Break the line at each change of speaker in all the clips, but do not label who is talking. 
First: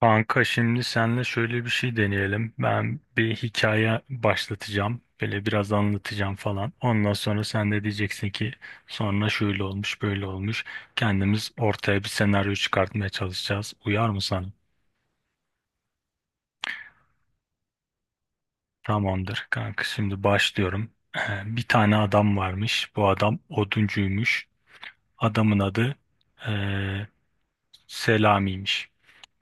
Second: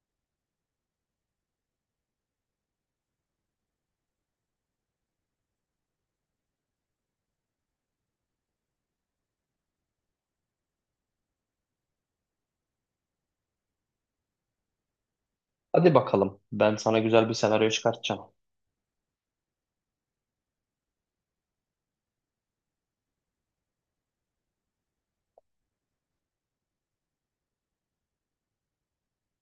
Kanka şimdi senle şöyle bir şey deneyelim. Ben bir hikaye başlatacağım. Böyle biraz anlatacağım falan. Ondan sonra sen de diyeceksin ki sonra şöyle olmuş, böyle olmuş. Kendimiz ortaya bir senaryo çıkartmaya çalışacağız. Uyar mı sana?
Hadi bakalım. Ben sana güzel bir senaryo çıkartacağım.
Tamamdır kanka şimdi başlıyorum. Bir tane adam varmış. Bu adam oduncuymuş. Adamın adı Selami'ymiş.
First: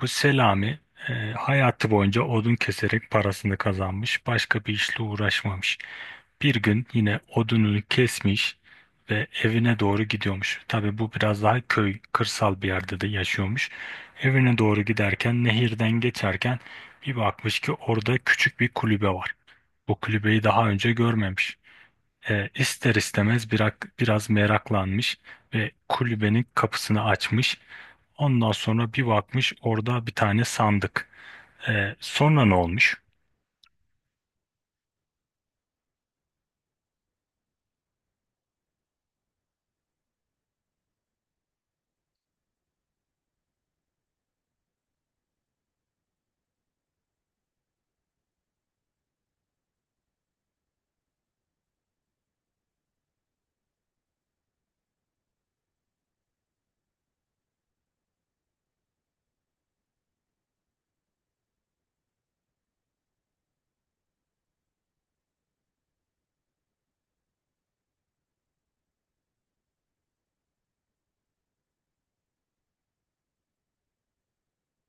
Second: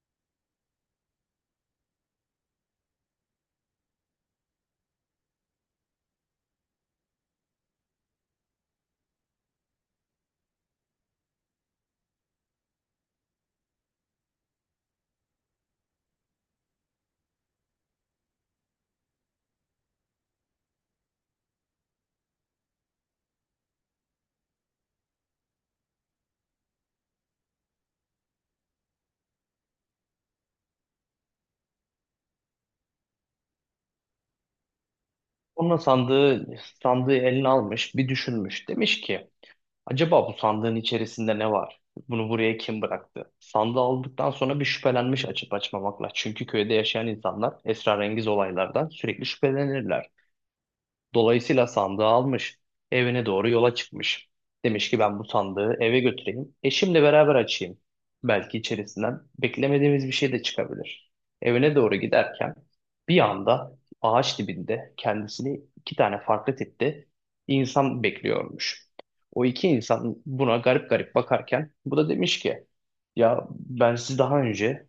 Bu Selami hayatı boyunca odun keserek parasını kazanmış, başka bir işle uğraşmamış. Bir gün yine odununu kesmiş ve evine doğru gidiyormuş. Tabii bu biraz daha köy, kırsal bir yerde de yaşıyormuş. Evine doğru giderken, nehirden geçerken bir bakmış ki orada küçük bir kulübe var. Bu kulübeyi daha önce görmemiş. İster istemez biraz meraklanmış ve kulübenin kapısını açmış. Ondan sonra bir bakmış orada bir tane sandık. Sonra ne olmuş?
Onun sandığı, sandığı eline almış, bir düşünmüş. Demiş ki, acaba bu sandığın içerisinde ne var? Bunu buraya kim bıraktı? Sandığı aldıktan sonra bir şüphelenmiş açıp açmamakla. Çünkü köyde yaşayan insanlar esrarengiz olaylardan sürekli şüphelenirler. Dolayısıyla sandığı almış, evine doğru yola çıkmış. Demiş ki ben bu sandığı eve götüreyim, eşimle beraber açayım. Belki içerisinden beklemediğimiz bir şey de çıkabilir. Evine doğru giderken bir anda ağaç dibinde kendisini iki tane farklı tipte insan bekliyormuş. O iki insan buna garip garip bakarken bu da demiş ki ya ben sizi daha önce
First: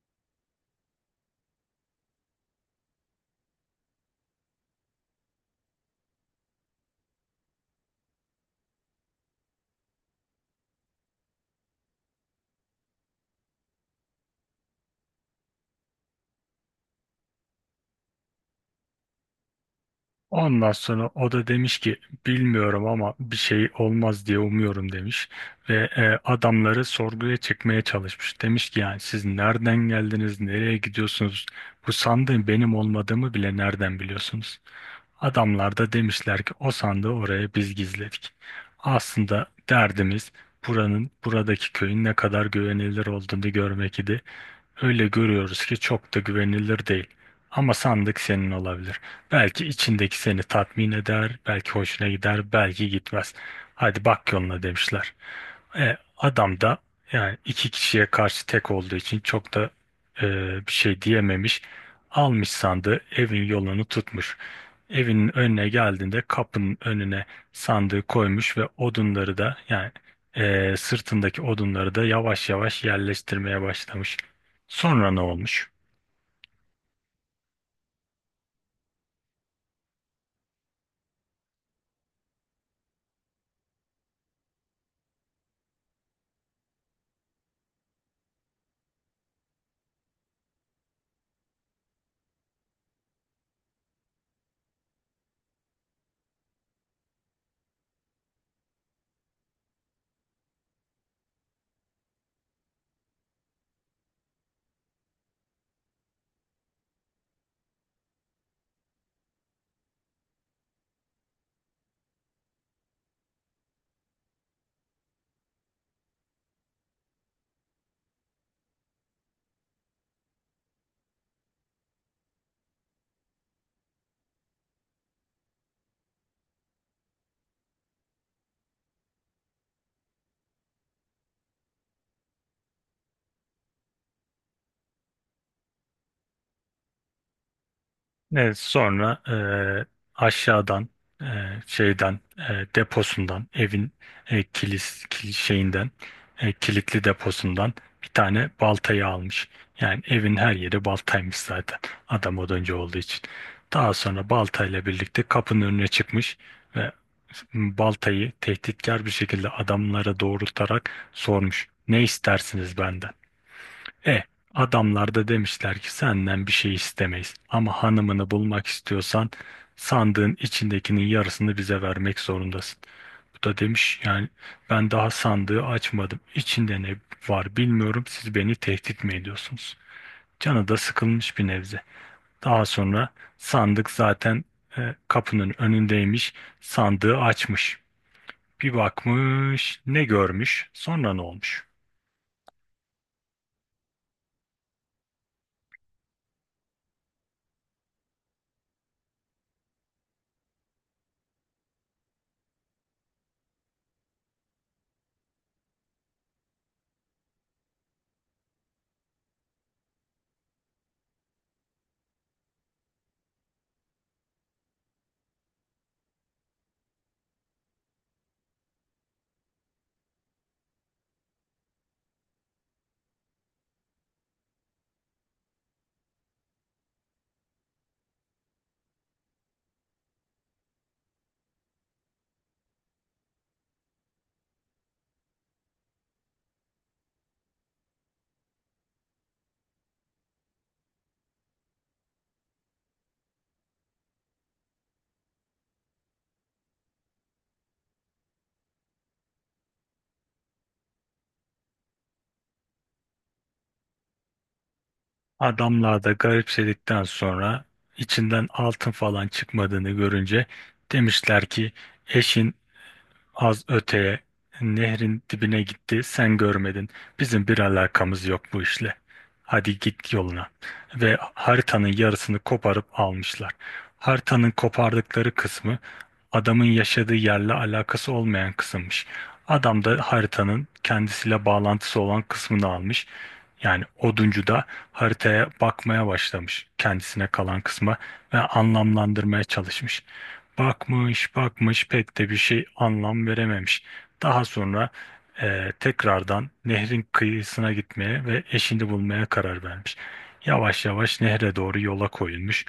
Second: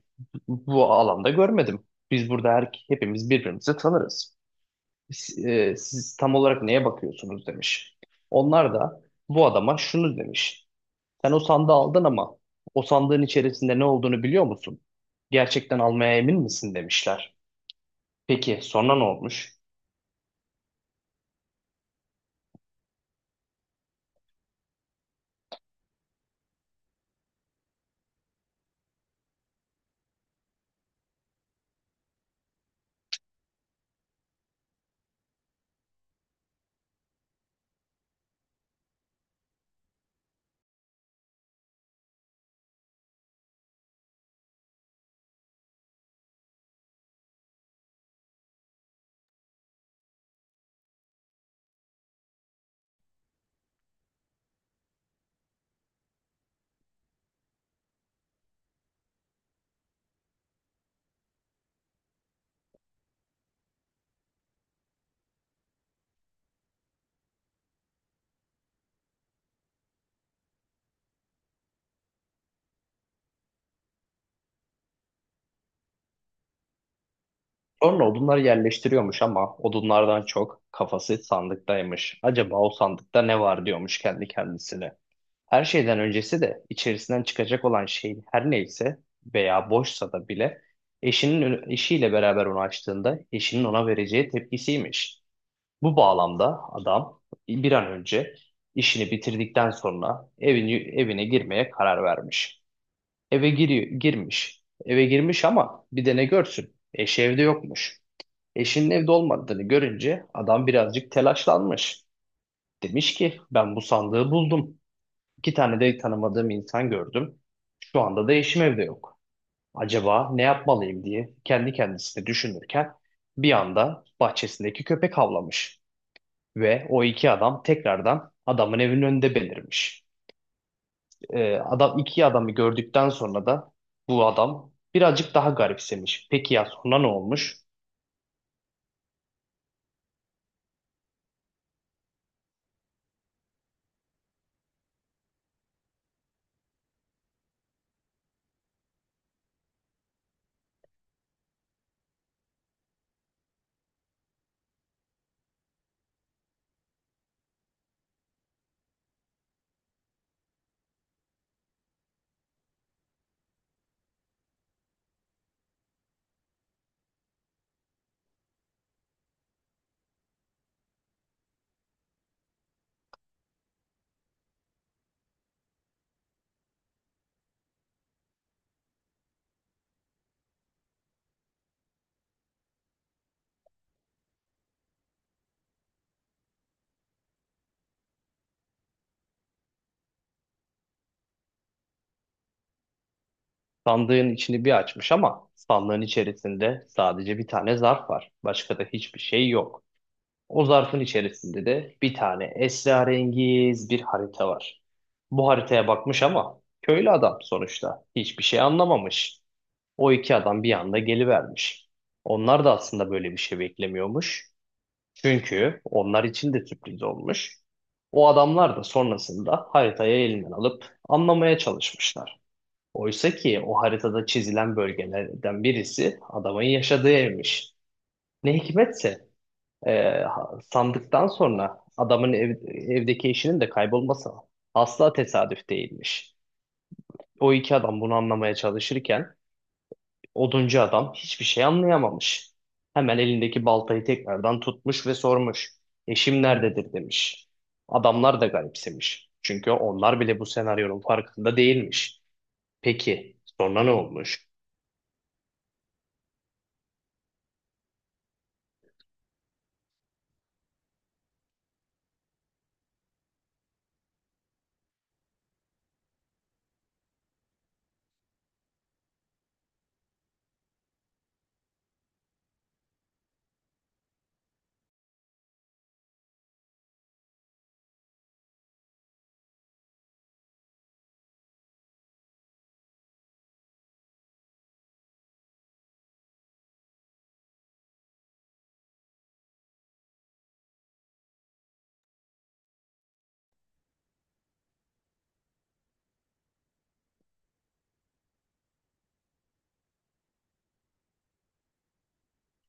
bu alanda görmedim. Biz burada hepimiz birbirimizi tanırız siz, siz tam olarak neye bakıyorsunuz demiş. Onlar da bu adama şunu demiş. Sen o sandığı aldın ama o sandığın içerisinde ne olduğunu biliyor musun? Gerçekten almaya emin misin demişler. Peki sonra ne olmuş?
Ondan sonra o da demiş ki bilmiyorum ama bir şey olmaz diye umuyorum demiş. Ve adamları sorguya çekmeye çalışmış. Demiş ki yani siz nereden geldiniz, nereye gidiyorsunuz? Bu sandığın benim olmadığımı bile nereden biliyorsunuz? Adamlar da demişler ki o sandığı oraya biz gizledik. Aslında derdimiz buradaki köyün ne kadar güvenilir olduğunu görmek idi. Öyle görüyoruz ki çok da güvenilir değil. Ama sandık senin olabilir. Belki içindeki seni tatmin eder, belki hoşuna gider, belki gitmez. Hadi bak yoluna demişler. Adam da yani iki kişiye karşı tek olduğu için çok da e, bir şey diyememiş. Almış sandığı evin yolunu tutmuş. Evinin önüne geldiğinde kapının önüne sandığı koymuş ve odunları da yani sırtındaki odunları da yavaş yavaş yerleştirmeye başlamış. Sonra ne olmuş?
Sonra odunları yerleştiriyormuş ama odunlardan çok kafası sandıktaymış. Acaba o sandıkta ne var diyormuş kendi kendisine. Her şeyden öncesi de içerisinden çıkacak olan şey her neyse veya boşsa da bile eşiyle beraber onu açtığında eşinin ona vereceği tepkisiymiş. Bu bağlamda adam bir an önce işini bitirdikten sonra evine girmeye karar vermiş. Girmiş. Eve girmiş ama bir de ne görsün? Eşi evde yokmuş. Eşinin evde olmadığını görünce adam birazcık telaşlanmış. Demiş ki ben bu sandığı buldum. İki tane de tanımadığım insan gördüm. Şu anda da eşim evde yok. Acaba ne yapmalıyım diye kendi kendisine düşünürken bir anda bahçesindeki köpek havlamış ve o iki adam tekrardan adamın evinin önünde belirmiş. Adam iki adamı gördükten sonra da bu adam birazcık daha garipsemiş. Peki ya sonra ne olmuş?
Evet, sonra aşağıdan e, şeyden deposundan evin e, kilis kil- şeyinden e, kilitli deposundan bir tane baltayı almış. Yani evin her yeri baltaymış zaten. Adam oduncu olduğu için. Daha sonra baltayla birlikte kapının önüne çıkmış ve baltayı tehditkar bir şekilde adamlara doğrultarak sormuş. Ne istersiniz benden? E, adamlar da demişler ki senden bir şey istemeyiz. Ama hanımını bulmak istiyorsan sandığın içindekinin yarısını bize vermek zorundasın. Bu da demiş yani ben daha sandığı açmadım. İçinde ne var bilmiyorum. Siz beni tehdit mi ediyorsunuz? Canı da sıkılmış bir nebze. Daha sonra sandık zaten kapının önündeymiş. Sandığı açmış. Bir bakmış, ne görmüş, sonra ne olmuş?
Sandığın içini bir açmış ama sandığın içerisinde sadece bir tane zarf var. Başka da hiçbir şey yok. O zarfın içerisinde de bir tane esrarengiz bir harita var. Bu haritaya bakmış ama köylü adam sonuçta hiçbir şey anlamamış. O iki adam bir anda gelivermiş. Onlar da aslında böyle bir şey beklemiyormuş. Çünkü onlar için de sürpriz olmuş. O adamlar da sonrasında haritayı elinden alıp anlamaya çalışmışlar. Oysa ki o haritada çizilen bölgelerden birisi adamın yaşadığı evmiş. Ne hikmetse ee, sandıktan sonra evdeki eşinin de kaybolması asla tesadüf değilmiş. O iki adam bunu anlamaya çalışırken oduncu adam hiçbir şey anlayamamış. Hemen elindeki baltayı tekrardan tutmuş ve sormuş. Eşim nerededir demiş. Adamlar da garipsemiş. Çünkü onlar bile bu senaryonun farkında değilmiş. Peki sonra ne olmuş?
Adamlar da garipsedikten sonra içinden altın falan çıkmadığını görünce demişler ki eşin az öteye nehrin dibine gitti sen görmedin. Bizim bir alakamız yok bu işle. Hadi git yoluna. Ve haritanın yarısını koparıp almışlar. Haritanın kopardıkları kısmı adamın yaşadığı yerle alakası olmayan kısımmış. Adam da haritanın kendisiyle bağlantısı olan kısmını almış. Yani oduncu da haritaya bakmaya başlamış kendisine kalan kısma ve anlamlandırmaya çalışmış. Bakmış bakmış pek de bir şey anlam verememiş. Daha sonra tekrardan nehrin kıyısına gitmeye ve eşini bulmaya karar vermiş. Yavaş yavaş nehre doğru yola koyulmuş.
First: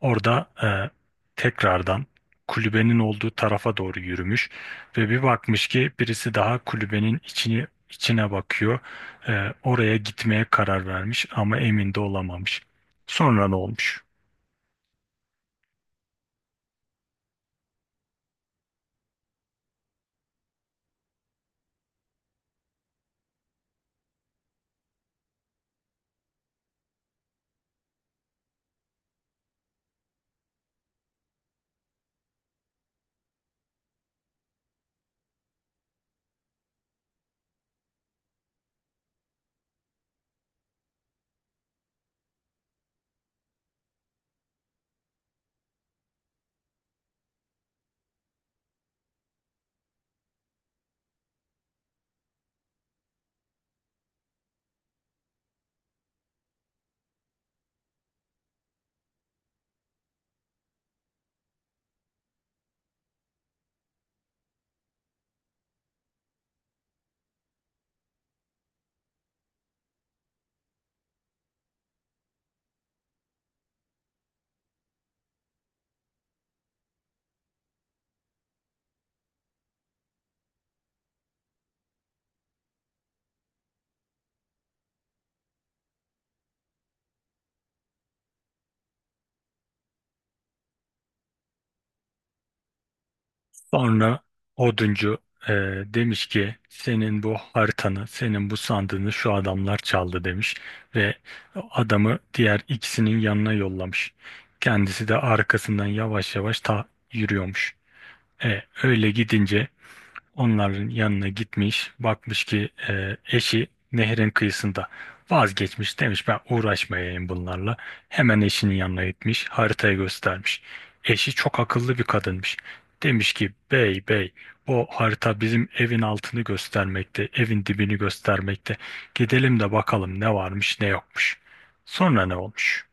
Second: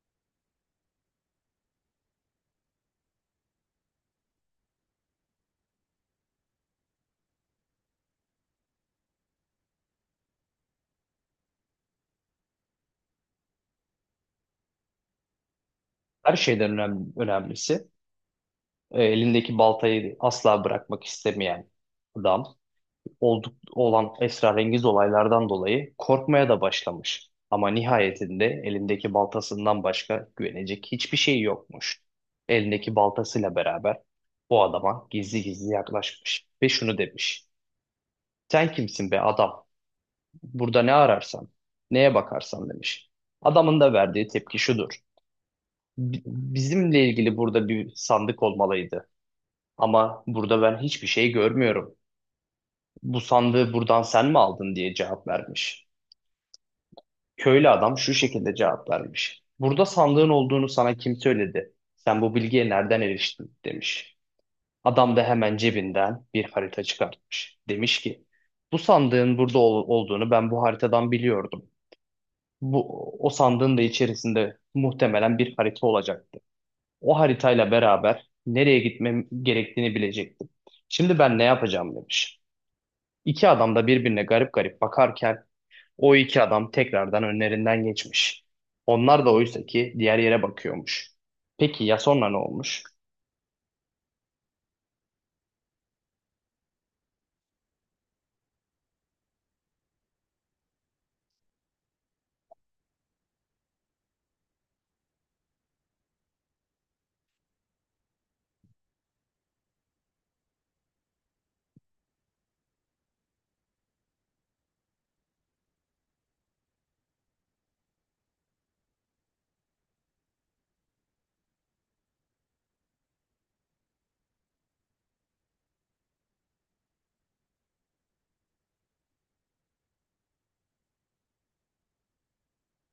Orada tekrardan kulübenin olduğu tarafa doğru yürümüş ve bir bakmış ki birisi daha kulübenin içine bakıyor. Oraya gitmeye karar vermiş ama emin de olamamış. Sonra ne olmuş?
Önemlisi elindeki baltayı asla bırakmak istemeyen adam olan esrarengiz olaylardan dolayı korkmaya da başlamış. Ama nihayetinde elindeki baltasından başka güvenecek hiçbir şey yokmuş. Elindeki baltasıyla beraber bu adama gizli gizli yaklaşmış ve şunu demiş. Sen kimsin be adam? Burada ne ararsan, neye bakarsan demiş. Adamın da verdiği tepki şudur. Bizimle ilgili burada bir sandık olmalıydı. Ama burada ben hiçbir şey görmüyorum. Bu sandığı buradan sen mi aldın diye cevap vermiş. Köylü adam şu şekilde cevap vermiş. Burada sandığın olduğunu sana kim söyledi? Sen bu bilgiye nereden eriştin? Demiş. Adam da hemen cebinden bir harita çıkartmış. Demiş ki bu sandığın burada olduğunu ben bu haritadan biliyordum. Bu, o sandığın da içerisinde muhtemelen bir harita olacaktı. O haritayla beraber nereye gitmem gerektiğini bilecektim. Şimdi ben ne yapacağım demiş. İki adam da birbirine garip garip bakarken o iki adam tekrardan önlerinden geçmiş. Onlar da oysa ki diğer yere bakıyormuş. Peki ya sonra ne olmuş?
Sonra oduncu e, demiş ki senin bu haritanı, senin bu sandığını şu adamlar çaldı demiş ve adamı diğer ikisinin yanına yollamış. Kendisi de arkasından yavaş yavaş ta yürüyormuş. Öyle gidince onların yanına gitmiş, bakmış ki eşi nehrin kıyısında vazgeçmiş demiş ben uğraşmayayım bunlarla. Hemen eşinin yanına gitmiş, haritayı göstermiş. Eşi çok akıllı bir kadınmış. Demiş ki bey, o harita bizim evin altını göstermekte, evin dibini göstermekte. Gidelim de bakalım ne varmış ne yokmuş. Sonra ne olmuş?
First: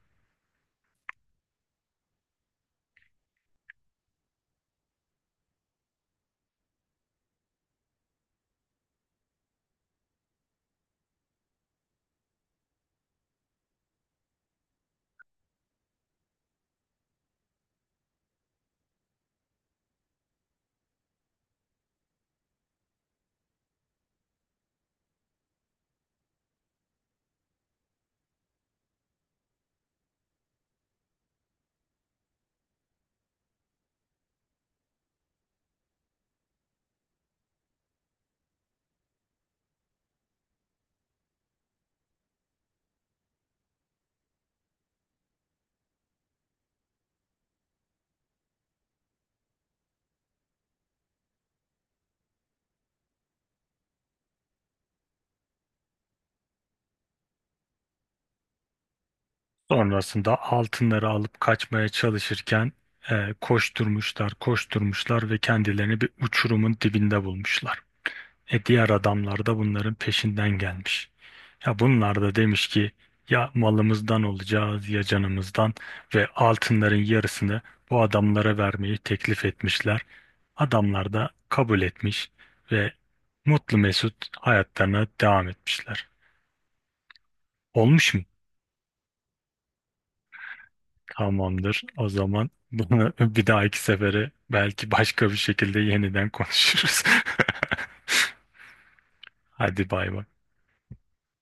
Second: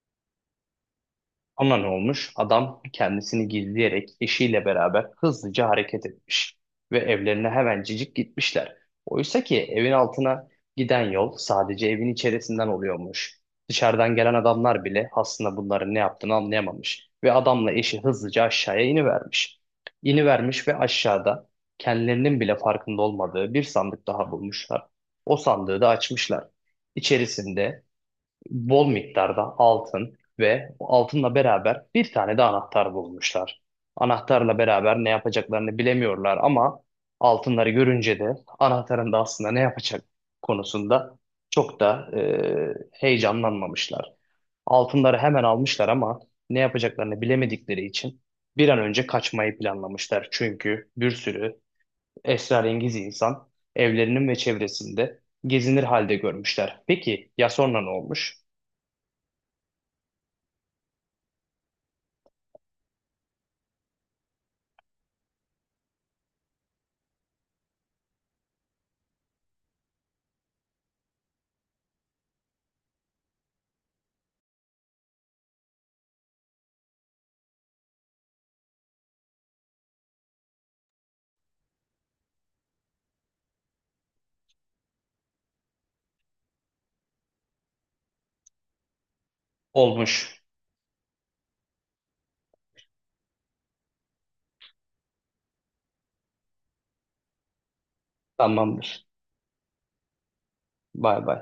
Ona ne olmuş? Adam kendisini gizleyerek eşiyle beraber hızlıca hareket etmiş ve evlerine hemencecik gitmişler. Oysa ki evin altına giden yol sadece evin içerisinden oluyormuş. Dışarıdan gelen adamlar bile aslında bunların ne yaptığını anlayamamış ve adamla eşi hızlıca aşağıya inivermiş. İnivermiş ve aşağıda kendilerinin bile farkında olmadığı bir sandık daha bulmuşlar. O sandığı da açmışlar. İçerisinde bol miktarda altın ve altınla beraber bir tane de anahtar bulmuşlar. Anahtarla beraber ne yapacaklarını bilemiyorlar ama altınları görünce de anahtarın da aslında ne yapacak konusunda çok da heyecanlanmamışlar. Altınları hemen almışlar ama ne yapacaklarını bilemedikleri için bir an önce kaçmayı planlamışlar. Çünkü bir sürü esrarengiz insan evlerinin ve çevresinde gezinir halde görmüşler. Peki ya sonra ne olmuş?
Sonrasında altınları alıp kaçmaya çalışırken koşturmuşlar ve kendilerini bir uçurumun dibinde bulmuşlar. E diğer adamlar da bunların peşinden gelmiş. Ya bunlar da demiş ki ya malımızdan olacağız ya canımızdan ve altınların yarısını bu adamlara vermeyi teklif etmişler. Adamlar da kabul etmiş ve mutlu mesut hayatlarına devam etmişler. Olmuş mu?
Olmuş.
Tamamdır. O zaman bunu bir dahaki sefere belki başka bir şekilde yeniden konuşuruz.
Tamamdır.
Hadi bay bay.
Bay bay.